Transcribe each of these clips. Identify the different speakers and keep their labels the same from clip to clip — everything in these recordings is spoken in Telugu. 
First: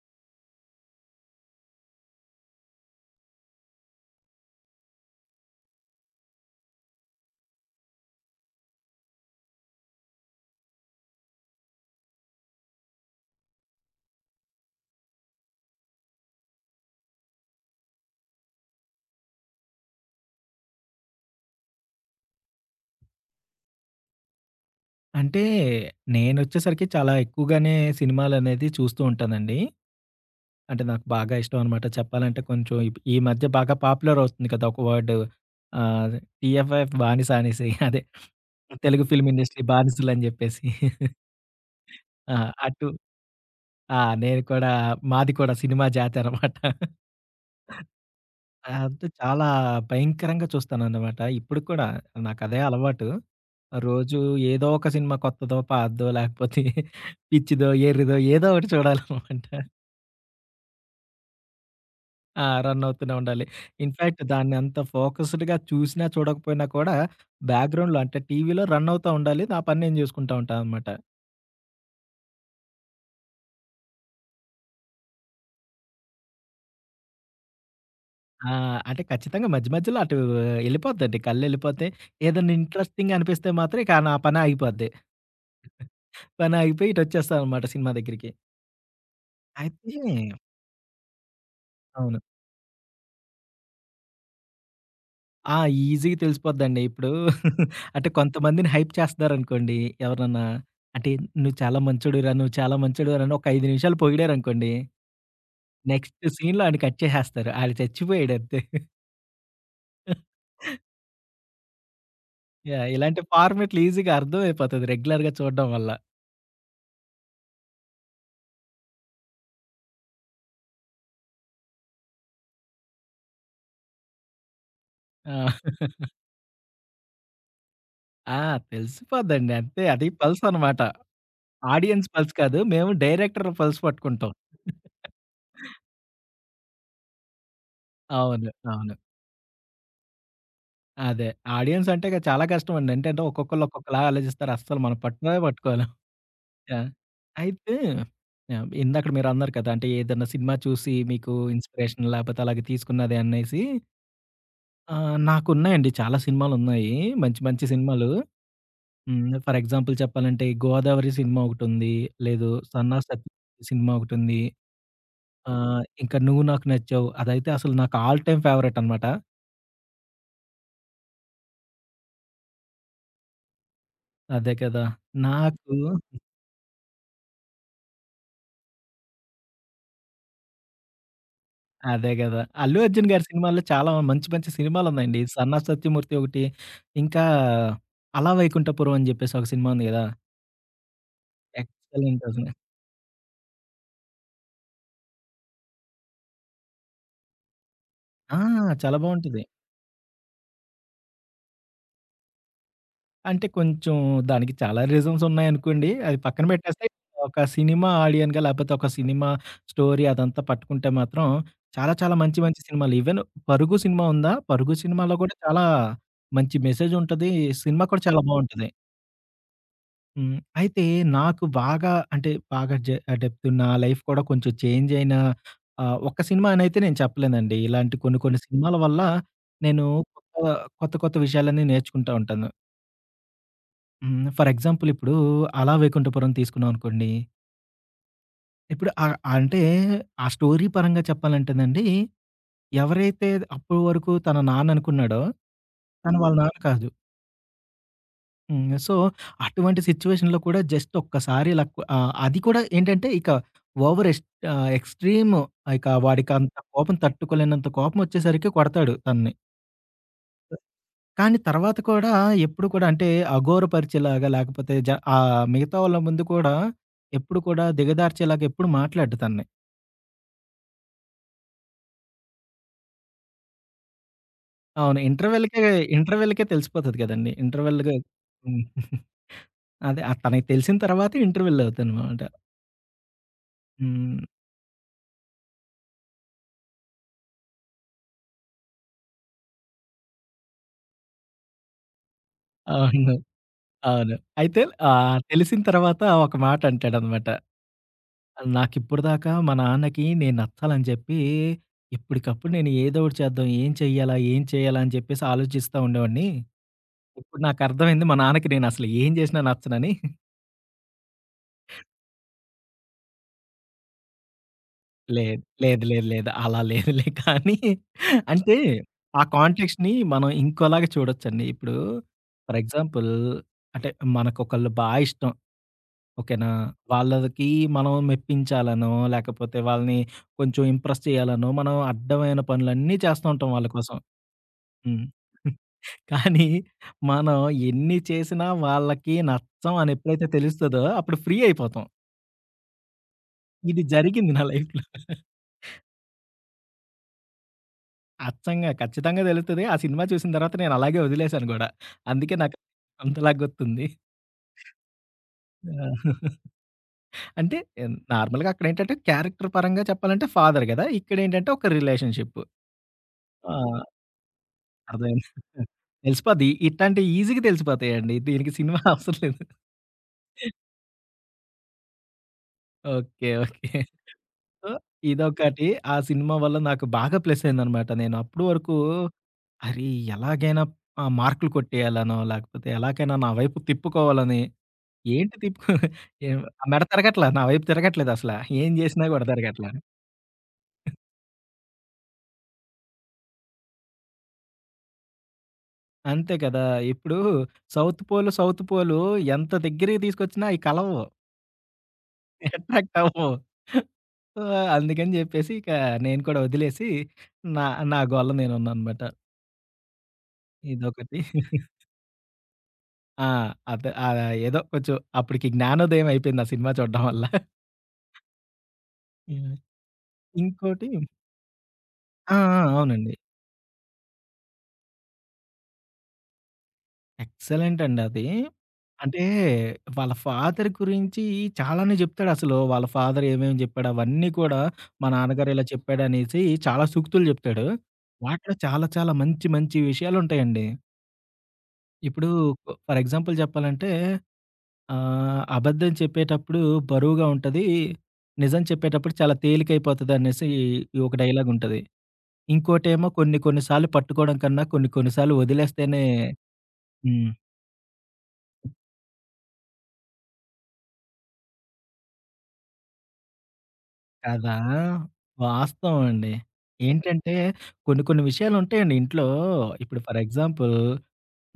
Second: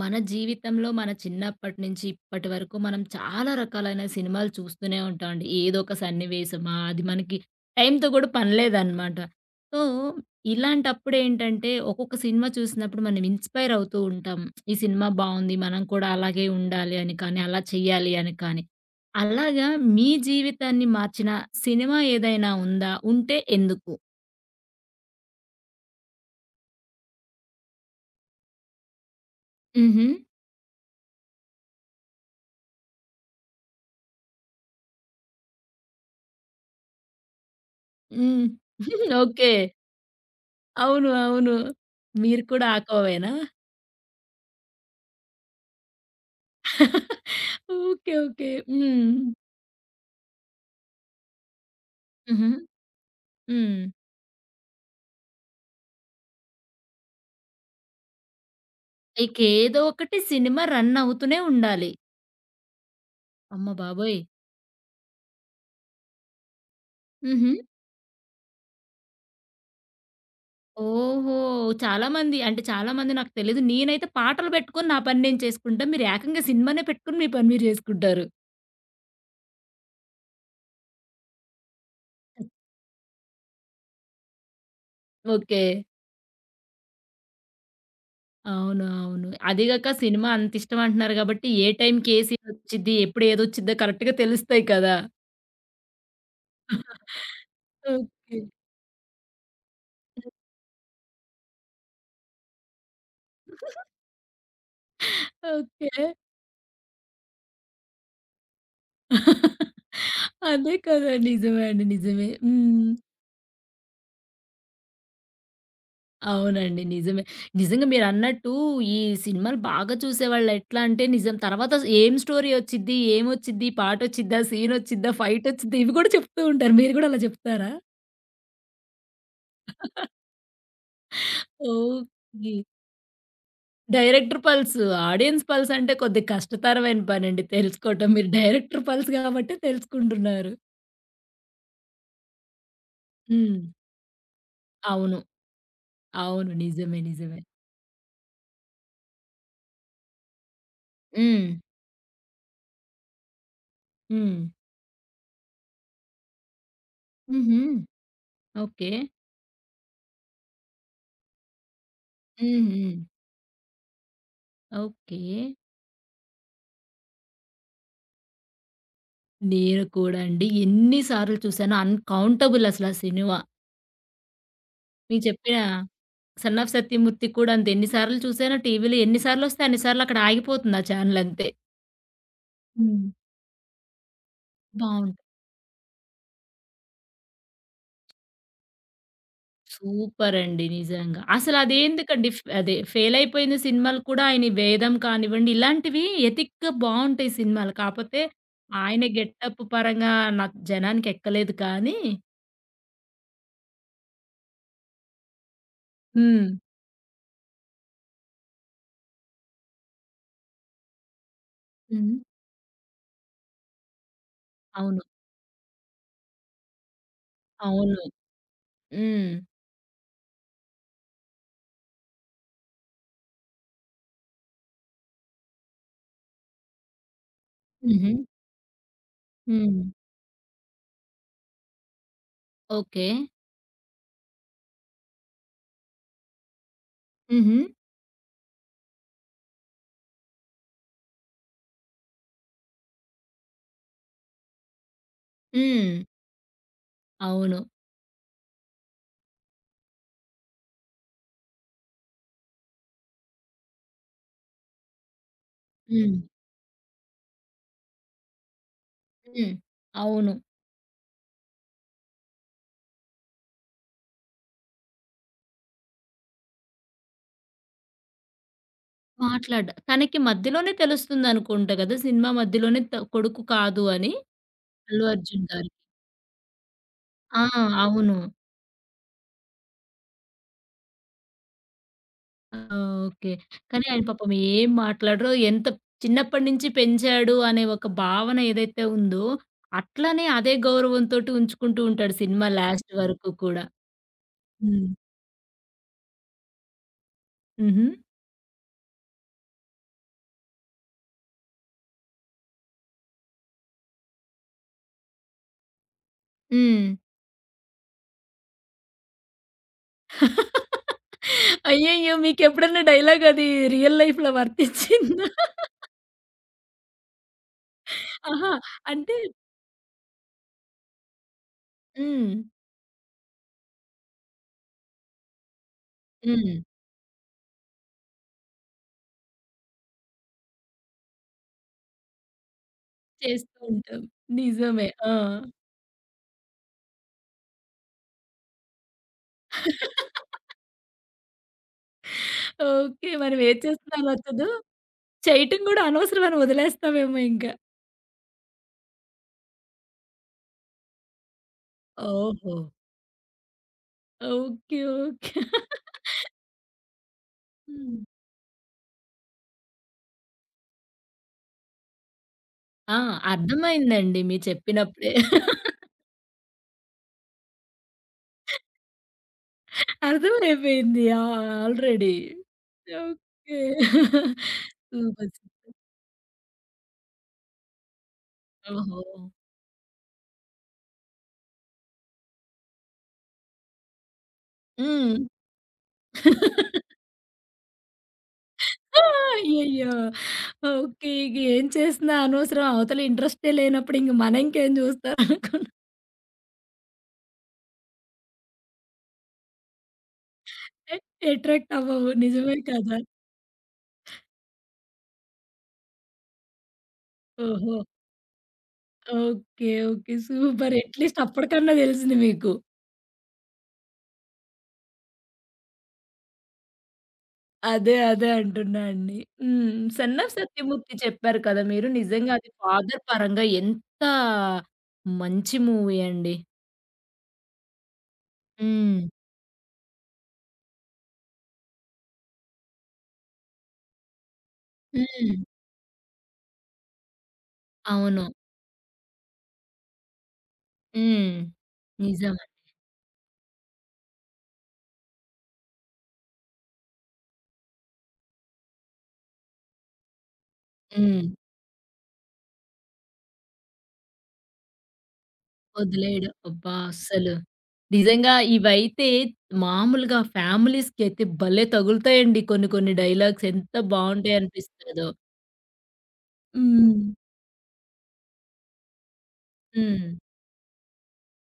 Speaker 1: మన జీవితంలో మన చిన్నప్పటి నుంచి ఇప్పటి వరకు మనం చాలా రకాలైన సినిమాలు చూస్తూనే ఉంటామండి. ఏదో ఒక సన్నివేశమా, అది మనకి టైమ్‌తో కూడా పని లేదనమాట. సో, ఇలాంటప్పుడు ఏంటంటే ఒక్కొక్క సినిమా చూసినప్పుడు మనం ఇన్‌స్పైర్ అవుతూ ఉంటాం. ఈ సినిమా బావుంది. మనం కూడా అలాగే ఉండాలి అని కానీ, అలా చేయాలి అని కానీ. అలాగా మీ జీవితాన్ని మార్చిన సినిమా ఏదైనా ఉందా? ఉంటే ఎందుకు?
Speaker 2: అంటే నేనొచ్చేసరికి చాలా ఎక్కువగానే సినిమాలనేది చూస్తూ ఉంటానండి.
Speaker 1: హుహు.
Speaker 2: అంటే నాకు బాగా ఇష్టం అనమాట. చెప్పాలంటే కొంచెం ఈ మధ్య బాగా పాపులర్ అవుతుంది కదా! ఒక వర్డ్ ఆహ్, 'టీఎఫ్ఎఫ్ బానిస' అనేసి అదే
Speaker 1: హ్మ్.
Speaker 2: Telugu film
Speaker 1: okay.
Speaker 2: ఇండస్ట్రీ బానిసలని జెప్పేసి.
Speaker 1: అవును. అవును.
Speaker 2: ఆ!
Speaker 1: మీరు కూడా ఆ
Speaker 2: అటు
Speaker 1: కోవేనా?
Speaker 2: ఆ! నేను కూడా మాది కూడా సినిమా జాతి అనమాట.
Speaker 1: ఓకే. ఓకే.
Speaker 2: అంటే
Speaker 1: హ్మ్.
Speaker 2: చాలా భయంకరంగా చూస్తానన్నమాట. ఇప్పటికి కూడా
Speaker 1: హుహు.
Speaker 2: నాకదే అలవాటు.
Speaker 1: హ్మ్.
Speaker 2: రోజు ఏదో ఒక సినిమా కొత్తదో, పాతదో లేకపోతే పిచ్చిదో, ఎర్రిదో ఏదో ఒకటి చూడాలన్నమాట.
Speaker 1: ఇకేదో ఒకటి సినిమా రన్ అవుతూనే ఉండాలి.
Speaker 2: ఆ! రన్ అవుతూనే ఉండాలి.
Speaker 1: అమ్మ
Speaker 2: ఇన్‌ఫాక్ట్
Speaker 1: బాబోయ్!
Speaker 2: దాన్ని అంత ఫోకస్డ్‌గా చూసినా, చూడకపోయినా కూడా
Speaker 1: హుహు.
Speaker 2: బ్యాక్‌గ్రౌండ్‌లో అంటే టీవీలో రన్ అవుతా ఉండాలి. నా పని నేను జూసుకుంటా ఉంటానన్నమాట.
Speaker 1: ఓహో! చాలామంది అంటే చాలామంది నాకు తెలీదు. నేనైతే పాటలు పెట్టుకొని నా పని నేను చేసుకుంటా. మీరు ఏకంగా సినిమానే పెట్టుకొని మీ పని మీరు చేసుకుంటారు.
Speaker 2: ఆ! అంటే ఖచ్చితంగా మధ్య మధ్యలో ఎళ్ళిపోద్దండి. కళ్ళెళ్ళిపోతే ఏదన్నా ఇంట్రెస్టింగ్ అనిపిస్తే మాత్రం ఇక నా పని ఆగిపోద్ది.
Speaker 1: ఓకే.
Speaker 2: పని ఆగిపోయి ఇటొచ్చేస్తానన్నమాట సినిమా దగ్గరికి.
Speaker 1: అవును. అవును. అదీగాక
Speaker 2: అయితే
Speaker 1: సినిమా అంత ఇష్టం అంటున్నారు కాబట్టి ఏ టైంకి
Speaker 2: అవును.
Speaker 1: ఏ సీన్ ఒచ్చిద్ది, ఎప్పుడు ఏదొచ్చిద్దో కరెక్ట్‌గా తెలుస్తాయి కదా!
Speaker 2: ఆ! ఈజీగా తెలిసిపోద్దండి. ఇప్పుడు అంటే
Speaker 1: ఓకే.
Speaker 2: కొంతమందిని హైప్ చేస్తున్నారనుకోండి ఎవరన్నా, అంటే "నువ్వు చాలా మంచోడివిరా, నువ్వు చాలా మంచోడివిరా" అని ఒక 5 నిమిషాలు పొగిడారనుకోండి,
Speaker 1: ఓకే.
Speaker 2: నెక్స్ట్ సీన్‌లో ఆడిని కట్ చేసేస్తారు. ఆడు చచ్చిపోయాడు అంతే.
Speaker 1: అదే కదా! నిజమే అండి. నిజమే. హ్మ్.
Speaker 2: ఇలాంటి ఫార్మాట్‌లు ఈజీగా అర్థమైపోతది రెగ్యులర్‌గా చూడడం వల్ల.
Speaker 1: అవునండి. నిజమే. నిజంగా మీరన్నట్టు ఈ సినిమాలు బాగా చూసేవాళ్ళు ఎట్లా అంటే నిజం తర్వాత ఏం స్టోరీ వచ్చిద్ది? ఏమొచ్చిద్ది? పాటొచ్చిద్దా? సీనొచ్చిద్దా?
Speaker 2: ఆ!
Speaker 1: ఫైటొచ్చిద్దా? ఇవి కూడా చెప్తూ ఉంటారు. మీరు కూడా అలా చెప్తారా?
Speaker 2: ఆ! తెలిసిపోద్దండి. అంతే అది పల్స్ అనమాట. Audience pulse
Speaker 1: okay.
Speaker 2: కాదు. మేము డైరెక్టర్ పల్స్ పట్టుకుంటాం.
Speaker 1: Director pulse. ఆడియన్స్ పల్స్ అంటే కొద్దిగా కష్టతరమైన పనండి తెలుసుకోవటం. మీరు
Speaker 2: అవును.
Speaker 1: డైరెక్టర్
Speaker 2: అవును.
Speaker 1: పల్స్ కాబట్టే తెలుసుకుంటున్నారు.
Speaker 2: అదే. ఆడియన్స్ అంటే ఇక చాలా కష్టమండి. ఏంటంటే
Speaker 1: హ్మ్.
Speaker 2: ఒక్కొక్కళ్ళు ఒక్కొక్కలాగా ఆలోచిస్తారు. అస్సలు మనం
Speaker 1: అవును.
Speaker 2: పట్టుకునే పట్టుకోలేం.
Speaker 1: అవును.
Speaker 2: యాహ్!
Speaker 1: నిజమే. నిజమే.
Speaker 2: అయితే ఇందాకడ మీరన్నారు కదా! అంటే ఏదన్నా సినిమా చూసి మీకు
Speaker 1: హ్మ్.
Speaker 2: ఇన్‌స్పిరేషన్ లేపోతే అలాగే తీసుకున్నది అనేసి.
Speaker 1: హ్మ్.
Speaker 2: నాకున్నాయండి చాలా సినిమాలున్నాయి. మంచి
Speaker 1: హుహు.
Speaker 2: మంచి సినిమాలు.
Speaker 1: ఓకే.
Speaker 2: హ్మ్. ఫర్ ఎగ్జాంపుల్ చెప్పాలంటే 'గోదావరి' సినిమా ఒకటుంది. లేదు
Speaker 1: హ్మ్. హ్మ్.
Speaker 2: 'సన్నా సతీష్' సినిమా ఒకటుంది.
Speaker 1: ఓకే.
Speaker 2: ఇంకా 'నువ్వు నాకు నచ్చావు' అదైతే అసలు నాకు ఆల్ టైమ్ ఫేవరెట్ అనమాట.
Speaker 1: నేను కూడా అండి ఎన్ని సార్లు చూసానో అన్‌కౌంటబుల్ అసల ఆ సినిమా.
Speaker 2: అదే కదా!
Speaker 1: మీకు చెప్పిన
Speaker 2: నాకు
Speaker 1: 'సన్ ఆఫ్ సత్యమూర్తి' కూడా అంతే ఎన్ని సార్లు చూసానో టీవీలో ఎన్ని సార్లొస్తే అన్ని సార్లు అక్కడ ఆగిపోతుంది ఆ ఛానెల్ అంతే.
Speaker 2: అదే గదా! 'అల్లు
Speaker 1: హ్మ్.
Speaker 2: అర్జున్' గారి సినిమాల్లో చాలా మంచి మంచి సినిమాలున్నాయండి.
Speaker 1: బావుంటది.
Speaker 2: 'సన్నా సత్యమూర్తి' ఒకటి, ఇంకా 'అల వైకుంఠపురం' అని జెప్పేసి ఒక సినిమా ఉంది గదా!
Speaker 1: సూపర్ అండి నిజంగా. అసలు
Speaker 2: ఎక్సలెంట్
Speaker 1: అదేందుకండి
Speaker 2: అసలు.
Speaker 1: అదే ఫెయిల్ అయిపోయిన సినిమాలు కూడా ఆయన ఈ 'వేదం' కానివ్వండి ఇలాంటివి ఎథిక్‌గా బావుంటాయి సినిమాలు. కాపోతే
Speaker 2: ఆ! చాలా
Speaker 1: ఆయన
Speaker 2: బావుంటది.
Speaker 1: గెటప్ పరంగా నాకు జనానికి ఎక్కలేదు కానీ
Speaker 2: అంటే కొంచెం దానికి చాలా రీజన్స్ ఉన్నాయనుకోండి. అది పక్కన
Speaker 1: హ్మ్.
Speaker 2: బెట్టేస్తే ఒక సినిమా ఆడియన్‌గా లేపోతే ఒక సినిమా స్టోరీ అదంతా పట్టుకుంటే మాత్రం చాలా చాలా
Speaker 1: హ్మ్.
Speaker 2: మంచి మంచి సినిమాలు. ఈవెన్ 'పరుగు' సినిమా ఉందా? 'పరుగు'
Speaker 1: అవును.
Speaker 2: సినిమాలో గూడా చాలా మంచి మెసేజ్ ఉంటది. సినిమా
Speaker 1: అవును.
Speaker 2: కూడా చాలా బావుంటది.
Speaker 1: హ్మ్.
Speaker 2: హ్మ్. అయితే నాకు బాగా అంటే బాగా డెప్త్ నా లైఫ్ కూడా కొంచెం చేంజ్ అయిన ఒక్క సినిమా అనైతే నేను చెప్పలేనండి. ఇలాంటి
Speaker 1: హుహు.
Speaker 2: కొన్ని కొన్ని సినిమాల వల్ల
Speaker 1: హ్మ్.
Speaker 2: నేను కొత్త, కొత్త కొత్త విషయాలన్నీ నేర్చుకుంటా ఉంటాను.
Speaker 1: ఓకే.
Speaker 2: హ్మ్. ఫర్ ఎగ్జాంపుల్ ఇప్పుడు 'అల వైకుంఠపురం' తీసుకున్నాం అనుకోండి.
Speaker 1: హుహు.
Speaker 2: ఇప్పుడు అంటే ఆ స్టోరీ పరంగా చెప్పాలంటేనండి ఎవరైతే అప్పటి వరకు తన నాన్న అనుకున్నాడో
Speaker 1: హ్మ్.
Speaker 2: తను వాళ్ళ నాన్న కాదు.
Speaker 1: అవును.
Speaker 2: హ్మ్. సో, అటువంటి సిట్యుయేషన్‌లో కూడా జస్ట్ ఒక్కసారి ఇలా అది కూడా ఏంటంటే ఇక ఓవర్ ఎక్స్ ఎక్స్‌ట్రీమ్ ఇక
Speaker 1: హ్మ్.
Speaker 2: వాడికంత కోపం తట్టుకోలేనంత కోపమొచ్చేసరికి కొడతాడు తనని.
Speaker 1: హ్మ్. అవును.
Speaker 2: కానీ తర్వాత కూడా ఎప్పుడు కూడా అంటే అఘోరపరిచేలాగా లేకపోతే మిగతా వాళ్ళ ముందు కూడా ఎప్పుడు కూడా దిగజార్చేలాగా ఎప్పుడు మాట్లాడడు తనని.
Speaker 1: మాట్లాడ తనకి మధ్యలోనే తెలుస్తుందనుకుంట గదా! సినిమా మధ్యలోనే కొడుకు కాదు అని.
Speaker 2: అవును.
Speaker 1: అల్లు అర్జున్
Speaker 2: ఇంటర్వెల్‌కే
Speaker 1: గారికి.
Speaker 2: ఇంటర్వెల్‌కే తెలిసిపోతది కదండీ.
Speaker 1: ఆ!
Speaker 2: ఇంటర్వెల్‌గా
Speaker 1: అవును.
Speaker 2: హ్మ్. అదే. తనకి తెలిసిన తర్వాత ఇంటర్వెల్ అవుద్దనమాట.
Speaker 1: ఆ! ఓకే. కానీ ఆయన
Speaker 2: హ్మ్.
Speaker 1: పాపం ఏం మాట్లాడరు. ఎంత చిన్నప్పటి నుంచి పెంచాడు అనే ఒక భావన ఏదైతే ఉందో, అట్లనే అదే గౌరవంతోటి ఉంచుకుంటూ ఉంటాడు సినిమా లాస్ట్
Speaker 2: అవును.
Speaker 1: వరకు కూడా.
Speaker 2: అవును. అయితే
Speaker 1: హ్మ్.
Speaker 2: తెలిసిన తర్వాత ఒక మాట అంటాడనమాట.
Speaker 1: హుహు.
Speaker 2: నాకిప్పటిదాకా మా నాన్నకి నేను నచ్చాలని చెప్పి, ఇప్పటికప్పుడు నేను ఏదో ఒకటి చేద్దాం, ఏం చెయ్యాలా? ఏం చేయాలా? అని చెప్పేసి ఆలోచిస్తా ఉండేవాడిని.
Speaker 1: హ్మ్.
Speaker 2: ఇప్పుడు నాకర్థమైంది మా నాన్నకి నేనసలు ఏం చేసినా నచ్చనని.
Speaker 1: అయ్యయ్యో! మీకెప్పుడన్నా డైలాగ్ అది రియల్ లైఫ్‌లో వర్తిచ్చిందా?
Speaker 2: లేదు. లేదు. లేదు. లేదు. అలా లేదులే కానీ
Speaker 1: ఆహా!
Speaker 2: అంటే
Speaker 1: అంటే
Speaker 2: ఆ కాంటెక్స్‌ని మనం ఇంకోలాగా చూడొచ్చండి. ఇప్పుడు
Speaker 1: హ్మ్.
Speaker 2: ఫర్ ఎగ్జాంపుల్ అంటే మనకొకళ్ళు ఇష్టం. ఓకేనా.
Speaker 1: హ్మ్.
Speaker 2: వాళ్ళకి మనం మెప్పించాలనో, లేకపోతే వాళ్ళని కొంచెం ఇంప్రెస్ చేయాలనో, మనం అడ్డమైన పనులన్నీ చేస్తూ ఉంటాం
Speaker 1: చేస్తూ
Speaker 2: వాళ్ళ కోసం.
Speaker 1: ఉంటాం. నిజమే.
Speaker 2: హ్మ్.
Speaker 1: ఆ!
Speaker 2: కానీ మనం ఎన్ని చేసినా వాళ్ళకి నచ్చం అని ఎప్పుడైతే తెలుస్తదో అప్పుడు ఫ్రీ అయిపోతాం.
Speaker 1: ఓకే. మనం ఏది
Speaker 2: ఇది
Speaker 1: చేస్తున్నా
Speaker 2: జరిగింది నా
Speaker 1: నచ్చదు.
Speaker 2: లైఫ్‌లో.
Speaker 1: చేయటం గూడా అనవసరమని వదిలేస్తామేమో ఇంక.
Speaker 2: అచ్చంగా ఖచ్చితంగా తెలుస్తది. ఆ సినిమా చూసిన తర్వాత నేను అలాగే వదిలేసాను గూడా. అందుకే నాకు
Speaker 1: ఓహో!
Speaker 2: అంతలా గుర్తుంది.
Speaker 1: ఓకే. ఓకే.
Speaker 2: ఆ! అంటే
Speaker 1: హ్మ్.
Speaker 2: నార్మల్‌గా అక్కడేంటంటే క్యారెక్టర్ పరంగా చెప్పాలంటే ఫాదర్ గదా! ఇక్కడేంటంటే ఒక రిలేషన్‌షిప్.
Speaker 1: ఆ!
Speaker 2: ఆ!
Speaker 1: అర్థమైందండి మీరు చెప్పినప్పుడే.
Speaker 2: అర్థమైంది. తెలిసిపోద్ది. ఇట్లాంటివి ఈజీగా తెలిసిపోతాయండి. దీనికి సినిమా అవసరం లేదు.
Speaker 1: అర్థమైపోయింది. ఆ! Already.
Speaker 2: Okay.
Speaker 1: Okay.
Speaker 2: Okay. So,
Speaker 1: super.
Speaker 2: ఇదొకటి.
Speaker 1: సూపర్.
Speaker 2: ఆ సినిమా వల్ల నాకు బాగా ప్లస్ అయిందనమాట. నేను అప్పడు వరకు
Speaker 1: ఓహో!
Speaker 2: అరే! ఎలాగైనా మార్కులు కొట్టేయాలనో, లేకపోతే ఎలాగైనా నా వైపు తిప్పుకోవాలని
Speaker 1: హ్మ్.
Speaker 2: ఏంటి తిప్పుకో ఏం ఆ మెడ తిరగట్లా. నా వైపు తిరగట్లేదసల. ఏం చేసినా కూడా తిరగట్లా.
Speaker 1: అయ్యయ్యో! ఓకే. ఇగ ఏం చేసినా అనవసరం. అవతల ఇంట్రెస్టే లేనప్పుడు ఇంక మనింకేం చూస్తారు అనుకుంటే
Speaker 2: అంతే కదా! ఇప్పుడు సౌత్ పోల్ ఎంత దగ్గరికి తీసుకొచ్చినా అయి కలవవు.
Speaker 1: అట్రాక్ట్ అవ్వవు. నిజమే
Speaker 2: అట్రాక్ట్
Speaker 1: కదా!
Speaker 2: అవ్వవు. సో, అందుకని జెప్పేసి ఇక నేను కూడా వదిలేసి నా
Speaker 1: ఓహో!
Speaker 2: నా గోల నేనున్నాననమాట.
Speaker 1: ఓకే. ఓకే. సూపర్.
Speaker 2: ఇదొకటి.
Speaker 1: అట్‌లీస్ట్ అప్పటికన్నా తెలిసింది మీకు.
Speaker 2: ఆ! అదే ఏదో కొంచెం అప్పటికి జ్ఞానోదయం అయిపోయింది ఆ సినిమా చూడడం వల్ల.
Speaker 1: అదే. అదే అంటున్నా అండి.
Speaker 2: హ్మ్.
Speaker 1: హ్మ్. 'సన్న
Speaker 2: ఇంకోటి
Speaker 1: సత్యమూర్తి' చెప్పారు కదా మీరు. నిజంగా
Speaker 2: ఆ!
Speaker 1: అది
Speaker 2: ఆ!
Speaker 1: ఫాదర్
Speaker 2: అవునండి.
Speaker 1: పరంగా ఎంత మంచి మూవీ అండి.
Speaker 2: ఎక్సలెంట్ అండి అది.
Speaker 1: హ్మ్.
Speaker 2: అంటే వాళ్ళ ఫాదర్ గురించి చాలానే జెప్తాడసలు. వాళ్ళ ఫాదర్ ఏమేమి జెప్పాడు అవన్నీ కూడా మా
Speaker 1: హ్మ్.
Speaker 2: నాన్నగారు ఇలా చెప్పాడనేసి చాలా సూక్తులు జెప్తాడు.
Speaker 1: అవును.
Speaker 2: వాటిలో చాలా చాలా మంచి మంచి విషయాలుంటాయండి.
Speaker 1: హ్మ్.
Speaker 2: ఇప్పుడు
Speaker 1: నిజమే.
Speaker 2: ఫర్ ఎగ్జాంపుల్ జెప్పాలంటే అబద్ధం చెప్పేటప్పుడు బరువుగా ఉంటది. నిజం చెప్పేటప్పుడు చాలా తేలికైపోతదనేసి ఒక
Speaker 1: హ్మ్.
Speaker 2: డైలాగుంటది. ఇంకోటేమో కొన్ని కొన్ని సార్లు పట్టుకోవడం కన్నా కొన్ని కొన్ని సార్లు వదిలేస్తేనే
Speaker 1: వదిలేయడం. అబ్బా!
Speaker 2: హ్మ్.
Speaker 1: అస్సలు. నిజంగా ఇవైతే మామూలుగా ఫ్యామిలీస్‌కైతే భలే తగులుతాయండి కొన్ని కొన్ని డైలాగ్స్. ఎంత బావుంటాయి
Speaker 2: కదా!
Speaker 1: అనిపిస్తదో.
Speaker 2: వాస్తవం అండి.
Speaker 1: హ్మ్.
Speaker 2: ఏంటంటే కొన్ని కొన్ని విషయాలుంటాయండి ఇంట్లో. ఇప్పుడు
Speaker 1: హ్మ్.
Speaker 2: ఫర్ ఎగ్జాంపుల్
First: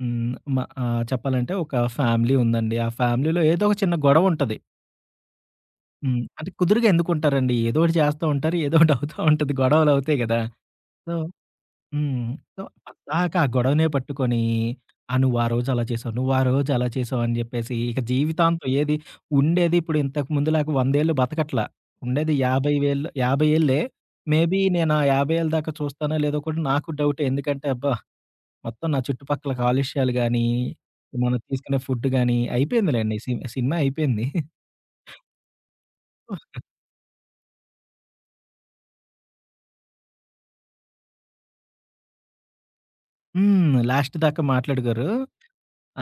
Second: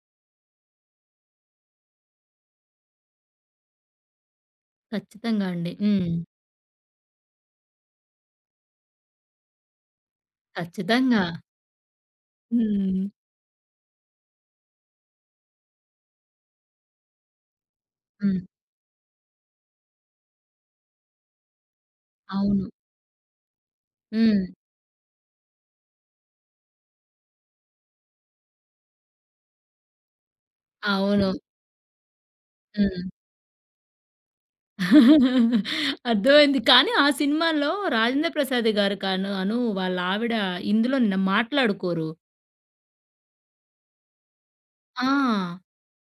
Speaker 2: హ్మ్. మ చెప్పాలంటే ఒక ఫ్యామిలీ ఉందండి. ఆ ఫ్యామిలీలో ఏదో ఒక చిన్న గొడవుంటది.
Speaker 1: ఖచ్చితంగా అండి. హ్మ్.
Speaker 2: హ్మ్. అంటే కుదురుగా ఎందుకుంటారండి? ఏదో ఒకటి చేస్తా ఉంటారు. ఏదో ఒకటి అవుతా ఉంటది. గొడవలవుతాయి గదా! సో
Speaker 1: ఖచ్చితంగా.
Speaker 2: హ్మ్. సో,
Speaker 1: హ్మ్.
Speaker 2: పద్దాక ఆ గొడవనే పట్టుకొని, ఆ "నువ్వు ఆ రోజు అలా చేసావు, నువ్వు ఆ రోజు అలా చేసావు" అని చెప్పేసి ఇక
Speaker 1: హ్మ్.
Speaker 2: జీవితాంతం ఏది ఉండేది ఇప్పుడు ఇంతకు ముందులాగా 100 ఏళ్ళు బతకట్లా. ఉండేది
Speaker 1: అవును.
Speaker 2: 50,000 50 ఏళ్ళే.
Speaker 1: హ్మ్.
Speaker 2: మేబీ నేను ఆ 50 ఏళ్ళ దాకా చూస్తానో లేదో కూడా నాకు డౌటే. ఎందుకంటే అబ్బా! మొత్తం నా చుట్టుపక్కల కాలుష్యాలు గానీ,
Speaker 1: అవును.
Speaker 2: మనం తీసుకునే ఫుడ్ గానీ
Speaker 1: హ్మ్.
Speaker 2: అయిపోయిందిలేండి. సినిమా అయిపోయింది.
Speaker 1: అర్థమైంది. కానీ ఆ సినిమాలో రాజేంద్ర ప్రసాద్ గారు కాను అను వాళ్ళ ఆవిడ ఇందులో మాట్లాడుకోరు.
Speaker 2: హ్మ్. లాస్ట్ దాకా
Speaker 1: ఆ!
Speaker 2: మాట్లాడుకోరు.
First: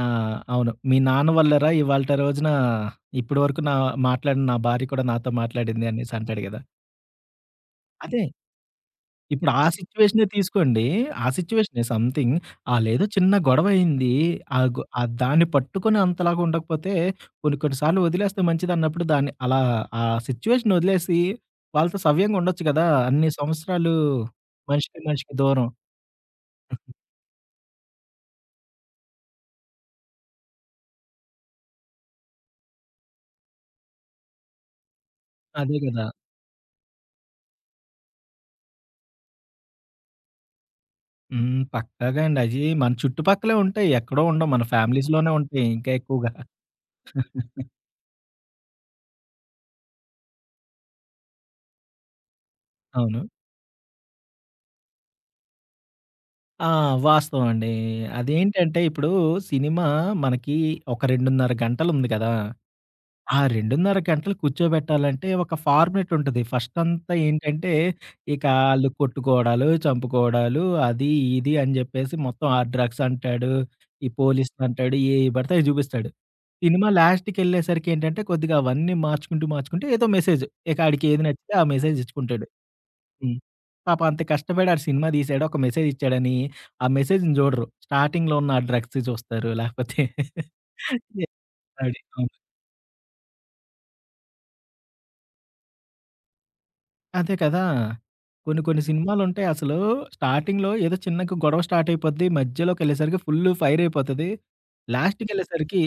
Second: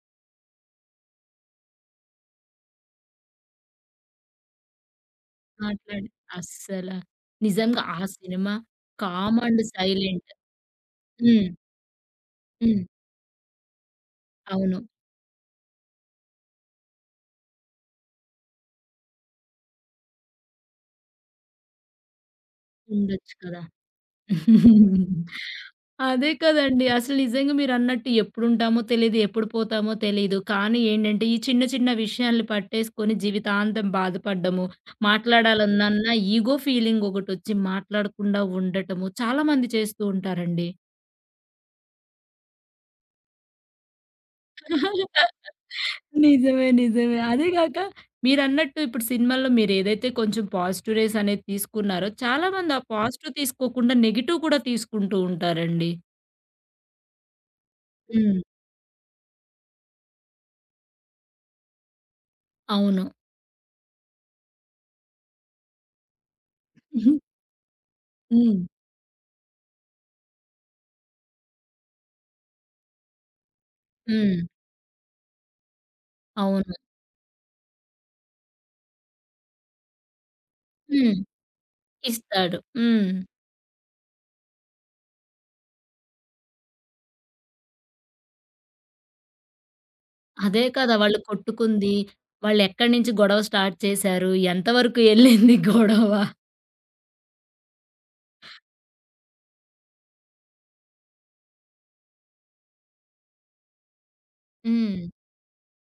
Speaker 2: ఆ! అవును. మీ నాన్న వల్లరా ఇవాల్టి రోజున ఇప్పటి వరకు నా మాట్లాడిన నా భార్య కూడా నాతో మాట్లాడింది
Speaker 1: మాట్లాడి
Speaker 2: అనేసి అంటాడు గదా!
Speaker 1: అస్సల. నిజంగా ఆ
Speaker 2: అదే
Speaker 1: సినిమా కామ్
Speaker 2: ఇప్పుడు
Speaker 1: అండ్
Speaker 2: ఆ సిట్యుయేషనే
Speaker 1: సైలెంట్.
Speaker 2: తీసుకోండి. ఆ
Speaker 1: హ్మ్.
Speaker 2: సిట్యుయేషనే సంథింగ్
Speaker 1: హ్మ్.
Speaker 2: ఆళ్ళేదో చిన్న గొడవయింది.
Speaker 1: అవును.
Speaker 2: ఆ దాన్ని పట్టుకొని అంతలాగా ఉండకపోతే కొన్ని కొన్ని సార్లు వదిలేస్తే మంచిదన్నప్పుడు దాన్ని అలా ఆ సిట్యుయేషన్ వదిలేసి వాళ్ళతో సవ్యంగా ఉండొచ్చు గదా! అన్ని
Speaker 1: ఉండొచ్చు కదా!
Speaker 2: సంవత్సరాలు మనిషికి మనిషికి దూరం.
Speaker 1: అదే కదండీ. అసలు నిజంగా మీరన్నట్టు ఎప్పుడుంటామో తెలీదు, ఎప్పుడు పోతామో తెలీదు. కానీ ఏంటంటే, ఈ చిన్న చిన్న విషయాల్ని పట్టేసుకొని జీవితాంతం బాధపడ్డము,
Speaker 2: అదే గదా!
Speaker 1: మాట్లాడాలన్నా ఈగో ఫీలింగ్ ఒకటొచ్చి మాట్లాడకుండా ఉండటము చాలామంది చేస్తూ ఉంటారండి.
Speaker 2: హ్మ్. పక్కాగా అండి. అయ్యి మన చుట్టుపక్కలే ఉంటాయి. ఎక్కడో ఉండవు. మన ఫ్యామిలీస్‌లోనే ఉంటాయి ఇంకా ఎక్కువగా.
Speaker 1: నిజమే. నిజమే. అదే గాక మీరన్నట్టు ఇప్పుడు సినిమాల్లో మీరేదైతే కొంచెం పాజిటివ్ రేస్ అనేది తీసుకున్నారో, చాలామంది ఆ
Speaker 2: అవును.
Speaker 1: పాజిటివ్ తీసుకోకుండా నెగెటివ్ కూడా తీసుకుంటూ ఉంటారండి.
Speaker 2: ఆ! వాస్తవం అండి.
Speaker 1: హ్మ్.
Speaker 2: అదేంటంటే ఇప్పుడు సినిమా మనకి ఒక 2:30 గంటలుంది కదా!
Speaker 1: అవును.
Speaker 2: ఆ 2:30 గంటలు కూర్చోబెట్టాలంటే ఒక ఫార్మాట్ ఉంటది. ఫస్ట్ అంతా ఏంటంటే ఇక
Speaker 1: హ్మ్.
Speaker 2: ఆళ్ళు కొట్టుకోవడాలు, చంపుకోవడాలు అది, ఇది అని జెప్పేసి మొత్తం ఆ డ్రగ్స్ అంటాడు, ఈ
Speaker 1: హ్మ్.
Speaker 2: పోలీసులంటాడు, ఏయి పడితే అయి జూపిస్తాడు.
Speaker 1: అవును.
Speaker 2: సినిమా లాస్ట్‌కెళ్ళేసరికి ఏంటంటే కొద్దిగా అవన్నీ మార్చుకుంటూ, మార్చుకుంటూ ఏదో మెసేజ్ ఇక ఆడికి
Speaker 1: హ్మ్.
Speaker 2: ఏది నచ్చితే ఆ మెసేజ్ ఇచ్చుకుంటాడు.
Speaker 1: ఇస్తాడు. హ్మ్.
Speaker 2: హ్మ్. పాపం అంత కష్టపడి ఆడు సినిమా తీసాడు. ఒక మెసేజ్ ఇచ్చాడని ఆ మెసేజ్‌ని జూడరు. స్టార్టింగ్‌లో ఉన్న ఆ డ్రగ్స్ జూస్తారు. లేకపోతే
Speaker 1: అదే కదా! వాళ్ళు కొట్టుకుంది, వాళ్ళెక్కడి నుంచి గొడవ స్టార్ట్ చేశారు, ఎంతవరకు ఎళ్ళింది గొడవ.
Speaker 2: అదే కదా! కొన్ని కొన్ని సినిమాలుంటాయి అసలు స్టార్టింగ్‌లో ఏదో చిన్నగా గొడవ స్టార్ట్ అయిపోద్ది. మధ్యలోకెళ్ళేసరికి ఫుల్ ఫైర్ అయిపోతది.
Speaker 1: హ్మ్.
Speaker 2: లాస్ట్‌కెళ్ళేసరికి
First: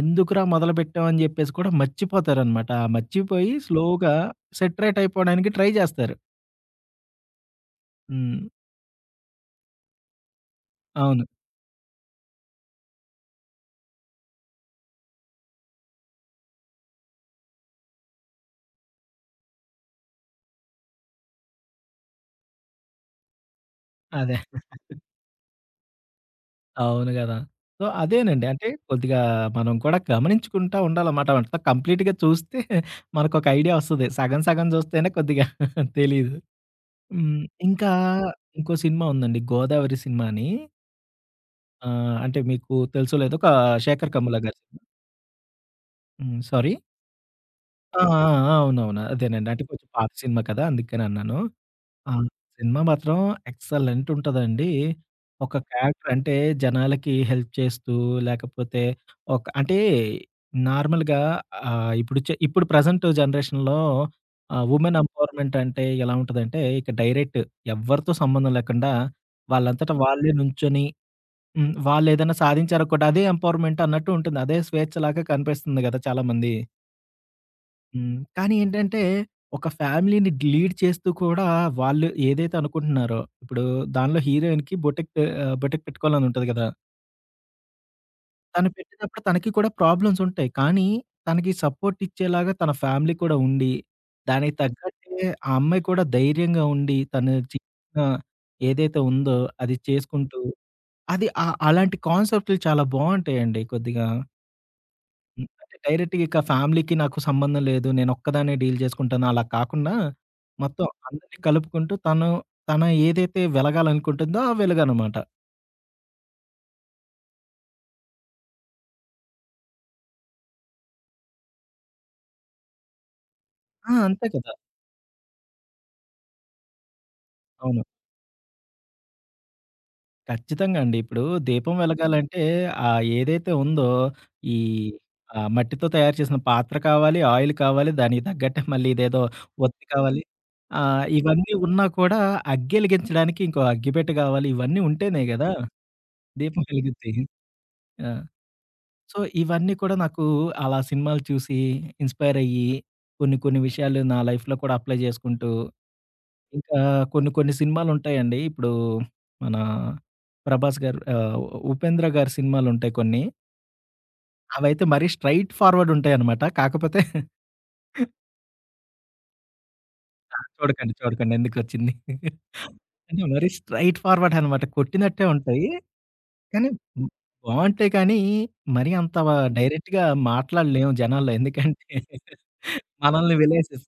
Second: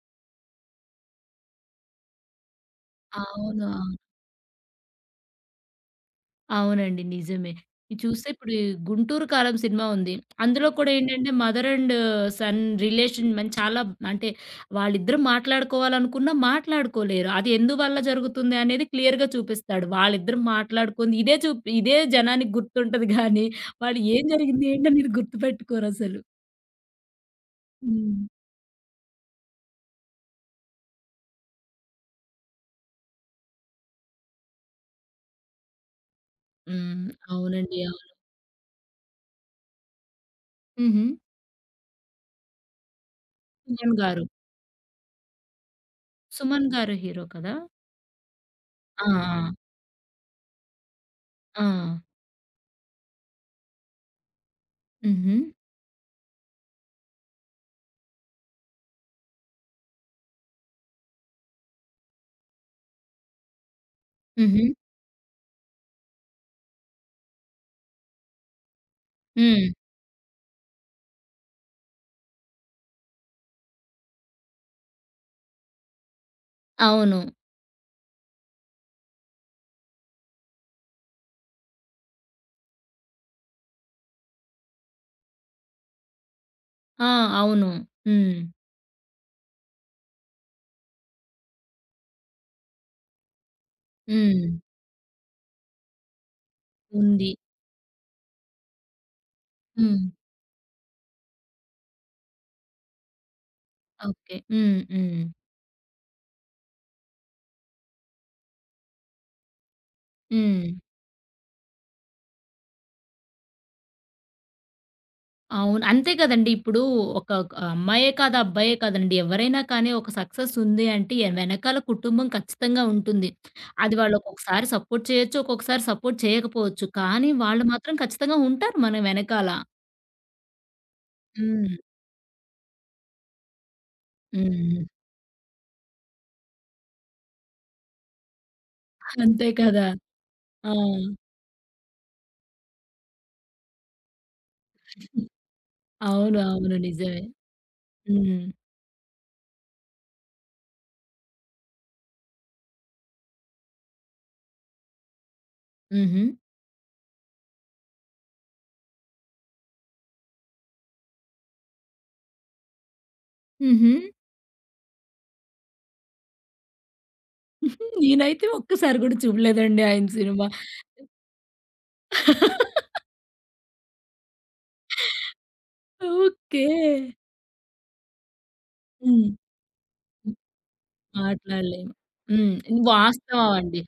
Speaker 2: ఎందుకురా మొదలుపెట్టాం అని జెప్పేసి కూడా మర్చిపోతారనమాట. ఆ మర్చిపోయి
Speaker 1: అవును.
Speaker 2: స్లోగా సెటరేట్ అయిపోవడానికి ట్రై జేస్తారు.
Speaker 1: అవునండి. నిజమే. ఇది చూస్తే
Speaker 2: హ్మ్.
Speaker 1: ఇప్పుడు ఈ 'గుంటూరు కారం' సినిమా ఉంది. అందులో కూడా
Speaker 2: అవును.
Speaker 1: ఏంటంటే మదర్ అండ్ సన్ రిలేషన్ మన్ చాలా అంటే వాళ్ళిద్దరూ మాట్లాడుకోవాలనుకున్నా మాట్లాడుకోలేరు. అది ఎందువల్ల జరుగుతుంది అనేది క్లియర్‌గా చూపిస్తాడు. వాళ్ళిద్దరూ మాట్లాడుకుంది ఇదే చూప్ ఇదే జనానికి గుర్తుంటది గానీ, వాళ్ళు ఏం
Speaker 2: అదే.
Speaker 1: జరిగింది ఏంటనేది గుర్తుపెట్టుకోరసలు.
Speaker 2: అవును గదా! సో,
Speaker 1: హ్మ్.
Speaker 2: అదేనండి. అంటే కొద్దిగా మనం కూడా గమనించుకుంటా ఉండాలన్నమాట. అంతా కంప్లీట్‌గా చూస్తే మనకొక ఐడియా వస్తది. సగం సగం జూస్తేనే కొద్దిగా తెలీదు.
Speaker 1: హ్మ్.
Speaker 2: హ్మ్.
Speaker 1: అవునండి.
Speaker 2: ఇంకా
Speaker 1: అవును.
Speaker 2: ఇంకో సినిమా ఉందండి. 'గోదావరి' సినిమా అని.
Speaker 1: హుహు.
Speaker 2: అంటే మీకు తెలుసో లేదో
Speaker 1: సుమన్
Speaker 2: 'శేఖర్
Speaker 1: గారు.
Speaker 2: కమ్ముల' గారి సినిమా. హ్మ్. సారీ.
Speaker 1: సుమన్ గారు హీరో కదా!
Speaker 2: ఆ! ఆ! ఆ! అవునవును.
Speaker 1: ఆ!
Speaker 2: అదేనండి.
Speaker 1: ఆ!
Speaker 2: అంటే కొంచెం పాత సినిమా కదా! అందుకని అన్నాను.
Speaker 1: ఆ!
Speaker 2: ఆ! సినిమా మాత్రం ఎక్సలెంట్ ఉంటదండి.
Speaker 1: హుహు.
Speaker 2: ఒక క్యారెక్టర్ అంటే జనాలకి హెల్ప్ చేస్తూ, లేకపోతే ఒక అంటే నార్మల్‌గా ఇప్పుడు ఇప్పుడు ప్రెజెంట్ జనరేషన్‌లో
Speaker 1: హుహు.
Speaker 2: వుమెన్ ఎంపవర్మెంట్ అంటే ఎలా ఉంటదంటే, ఇక డైరెక్ట్ ఎవ్వరితో సంబంధం లేకుండా
Speaker 1: హ్మ్.
Speaker 2: వాళ్ళంతట వాళ్ళే నుంచొని హ్మ్. వాళ్ళేదైనా సాధించారు కూడా అదే ఎంపవర్మెంట్ అన్నట్టు ఉంటుంది. అదే స్వేచ్ఛలాగా కనిపిస్తుంది గదా! చాలామంది.
Speaker 1: అవును.
Speaker 2: హ్మ్. కానీ ఏంటంటే, ఒక ఫ్యామిలీని లీడ్ చేస్తూ కూడా వాళ్ళు ఏదైతే అనుకుంటున్నారో, ఇప్పుడు దానిలో హీరోయిన్‌కి బొటిక్ బొటిక్ పెట్టుకోవాలని ఉంటది కదా!
Speaker 1: ఆ! అవును. హ్మ్.
Speaker 2: తను పెట్టినప్పుడు తనకి కూడా ప్రాబ్లమ్స్ ఉంటాయి. కానీ తనకి సపోర్ట్ ఇచ్చేలాగా తన ఫ్యామిలీ కూడా ఉండి,
Speaker 1: హ్మ్.
Speaker 2: దానికి తగ్గట్టే ఆ అమ్మాయి కూడా ధైర్యంగా ఉండి,
Speaker 1: ఉంది.
Speaker 2: తను చిన్న ఏదైతే ఉందో అది
Speaker 1: హ్మ్.
Speaker 2: చేసుకుంటూ అది అలాంటి కాన్సెప్ట్‌లు చాలా బావుంటాయండి కొద్దిగా.
Speaker 1: ఓకే. హ్మ్. హ్మ్.
Speaker 2: హ్మ్. అంటే డైరెక్ట్‌గా ఇక ఫ్యామిలీకి నాకు సంబంధం లేదు. నేనొక్కదాన్నే డీల్ చేసుకుంటాను. అలా కాకుండా
Speaker 1: హ్మ్.
Speaker 2: మొత్తం అందరిని కలుపుకుంటూ తను తన ఏదైతే వెలగాలనుకుంటుందో ఆ వెలుగనమాట.
Speaker 1: అవును. అంతే కదండీ! ఇప్పుడు ఒక అమ్మాయే కాదు, అబ్బాయే కాదండి. ఎవరైనా కానీ ఒక సక్సెస్ ఉంది అంటే వెనకాల కుటుంబం ఖచ్చితంగా ఉంటుంది.
Speaker 2: ఆ!
Speaker 1: అది వాళ్ళు
Speaker 2: అంతే కదా!
Speaker 1: ఒక్కొక్కసారి సపోర్ట్ చేయొచ్చు, ఒక్కొక్కసారి సపోర్ట్ చేయకపోవచ్చు. కానీ వాళ్ళు
Speaker 2: అవును.
Speaker 1: మాత్రం ఖచ్చితంగా ఉంటారు మన వెనకాల.
Speaker 2: ఖచ్చితంగా అండి. ఇప్పుడు దీపం
Speaker 1: హ్మ్.
Speaker 2: వెలగాలంటే ఏదైతే ఉందో ఈ
Speaker 1: హ్మ్.
Speaker 2: మట్టితో తయారు చేసిన పాత్ర కావాలి, ఆయిల్ కావాలి, దానికి తగ్గట్టే మళ్ళీ ఇదేదో
Speaker 1: అంతే
Speaker 2: ఒత్తి
Speaker 1: కదా!
Speaker 2: కావాలి.
Speaker 1: ఆ!
Speaker 2: ఇవన్నీ ఉన్నా కూడా అగ్గెలిగించడానికి ఇంకో అగ్గిపెట్టె కావాలి. ఇవన్నీ ఉంటేనే గదా!
Speaker 1: అవును.
Speaker 2: దీపం
Speaker 1: అవును.
Speaker 2: వెలుగుద్ది.
Speaker 1: నిజమే.
Speaker 2: ఆ!
Speaker 1: హ్మ్.
Speaker 2: సో, ఇవన్నీ కూడా నాకు అలా సినిమాలు చూసి ఇన్‌స్పైర్ అయ్యి, కొన్ని కొన్ని విషయాలు నా లైఫ్‌లో కూడా అప్లై చేసుకుంటూ,
Speaker 1: హుహు.
Speaker 2: ఇంకా కొన్ని కొన్ని సినిమాలుంటాయండి. ఇప్పుడు మన 'ప్రభాస్' గారు 'ఉపేంద్ర' గారి సినిమాలుంటాయి కొన్ని.
Speaker 1: హుహు.
Speaker 2: అవైతే మరీ స్ట్రెయిట్ ఫార్వర్డ్ ఉంటాయనమాట. కాకపోతే
Speaker 1: నేనైతే ఒక్కసారి కూడా చూడలేదండి ఆయన
Speaker 2: ఆ!
Speaker 1: సినిమా.
Speaker 2: చూడకండి. చూడకండి. ఎందుకొచ్చింది. అంటే మరీ స్ట్రెయిట్ ఫార్వర్డ్ అనమాట. కొట్టినట్టే ఉంటాయి.
Speaker 1: ఓకే.
Speaker 2: కానీ హ్మ్, బావుంటాయి కానీ, మరీ అంత
Speaker 1: హ్మ్.
Speaker 2: డైరెక్ట్‌గా
Speaker 1: హ్మ్.
Speaker 2: మాట్లాడలేము జనాల్లో. ఎందుకంటే
Speaker 1: మాట్లాడలేము. హ్మ్.
Speaker 2: మనల్ని
Speaker 1: వాస్తవం అండి.
Speaker 2: విలేసేస్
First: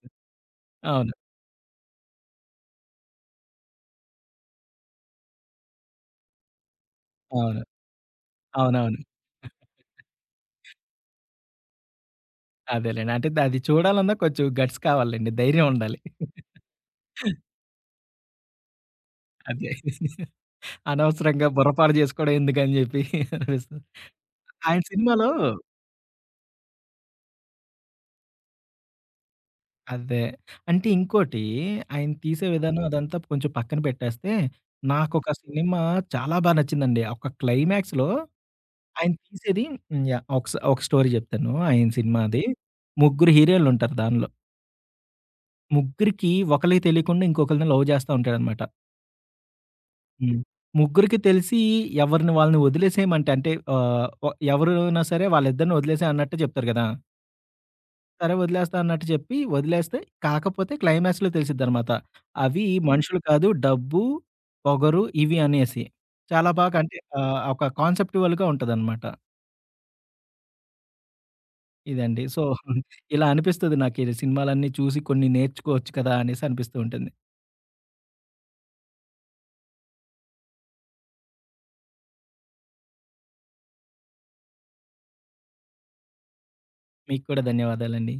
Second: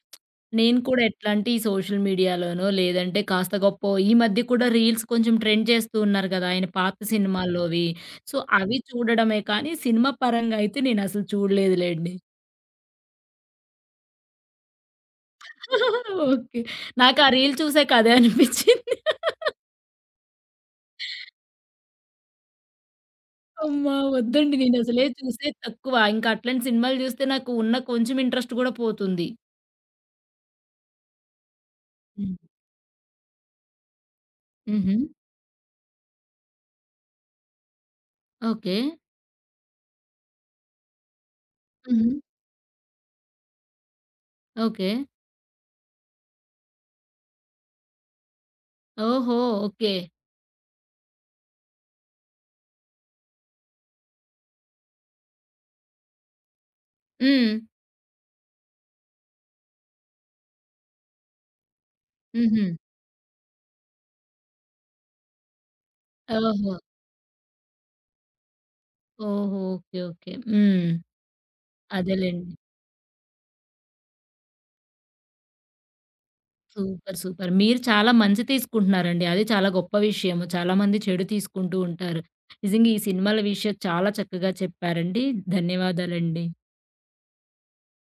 Speaker 1: నేను కూడా
Speaker 2: అవును.
Speaker 1: ఎట్లా అంటే ఈ సోషల్ మీడియాలోనో లేదంటే కాస్త గొప్పో ఈ మధ్య కూడా రీల్స్ కొంచెం ట్రెండ్ చేస్తూ ఉన్నారు కదా! ఆయన పాత
Speaker 2: అవును.
Speaker 1: సినిమాల్లోవి. సో, అవి
Speaker 2: అవునవును.
Speaker 1: చూడడమే కానీ సినిమా పరంగా అయితే నేనసలు చూడలేదులెండి.
Speaker 2: అదేలెండి. అంటే అది చూడాలన్నా కొంచెం గట్స్ కావాలండి. ధైర్యం ఉండాలి.
Speaker 1: ఓకే. నాకు ఆ రీల్ చూసాక అదే అనిపిచ్చింది.
Speaker 2: అదే. అనవసరంగా బుర్రపాడు చేసుకోవడం ఎందుకని చెప్పి అనిపిస్తుంది.
Speaker 1: అమ్మా! వద్దండి.
Speaker 2: ఆయన
Speaker 1: నేనసలే
Speaker 2: సినిమాలో
Speaker 1: చూసేది తక్కువ. ఇంకా అట్లాంటి సినిమాలు జూస్తే నాకు ఉన్న కొంచెం ఇంట్రెస్ట్ గూడా పోతుంది.
Speaker 2: అదే. అంటే ఇంకోటి ఆయన
Speaker 1: హ్మ్.
Speaker 2: తీసే విధానం అదంతా కొంచెం పక్కన పెట్టేస్తే,
Speaker 1: హుహు.
Speaker 2: నాకొక సినిమా చాలా నచ్చిందండి. ఒక క్లైమాక్స్‌లో
Speaker 1: ఓకే.
Speaker 2: ఆయన తీసేది హ్మ్. యాహ్! ఒక స్టోరీ చెప్తాను. ఆయన
Speaker 1: హుహు.
Speaker 2: సినిమాది. ముగ్గురు హీరోలుంటారు దానిలో.
Speaker 1: ఓకే.
Speaker 2: ముగ్గురికి ఒకళ్ళకి తెలియకుండా ఇంకొకళ్ళని లవ్ చేస్తా ఉంటాడనమాట.
Speaker 1: ఓహో! ఓకే.
Speaker 2: హ్మ్. ముగ్గురికి తెలిసి ఎవరిని వాళ్ళని వదిలేసేయమంటే అంటే ఎవరైనా సరే వాళ్ళిద్దరిని వదిలేసేయి అన్నట్టు చెప్తారు గదా!
Speaker 1: హ్మ్.
Speaker 2: సరే వదిలేస్తా అన్నట్టు చెప్పి వదిలేస్తే కాకపోతే క్లైమాక్స్‌లో తెలిసిద్దనమాట. అవి
Speaker 1: హుహు.
Speaker 2: మనుషులు కాదు డబ్బు, పొగరు ఇవి అనేసి. చాలా
Speaker 1: ఓహో!
Speaker 2: బాగా అంటే ఒక కాన్సెప్టువల్‌గా ఉంటదనమాట.
Speaker 1: ఓహో! ఓకే. ఓకే. హ్మ్.
Speaker 2: ఇదండి. సో,
Speaker 1: అదేలెండి.
Speaker 2: ఇలా అనిపిస్తది నాకు ఈ సినిమాలన్నీ చూసి కొన్ని నేర్చుకోవచ్చు కదా! అనేసి అనిపిస్తూ ఉంటుంది.
Speaker 1: సూపర్. సూపర్. మీరు చాలా మంచి తీసుకుంటున్నారండి. అది చాలా గొప్ప విషయము. చాలామంది చెడు తీసుకుంటూ ఉంటారు. నిజంగా ఈ సినిమాల విషయం చాలా చక్కగా చెప్పారండి. ధన్యవాదాలండి.
Speaker 2: మీకు కూడా ధన్యవాదాలండి.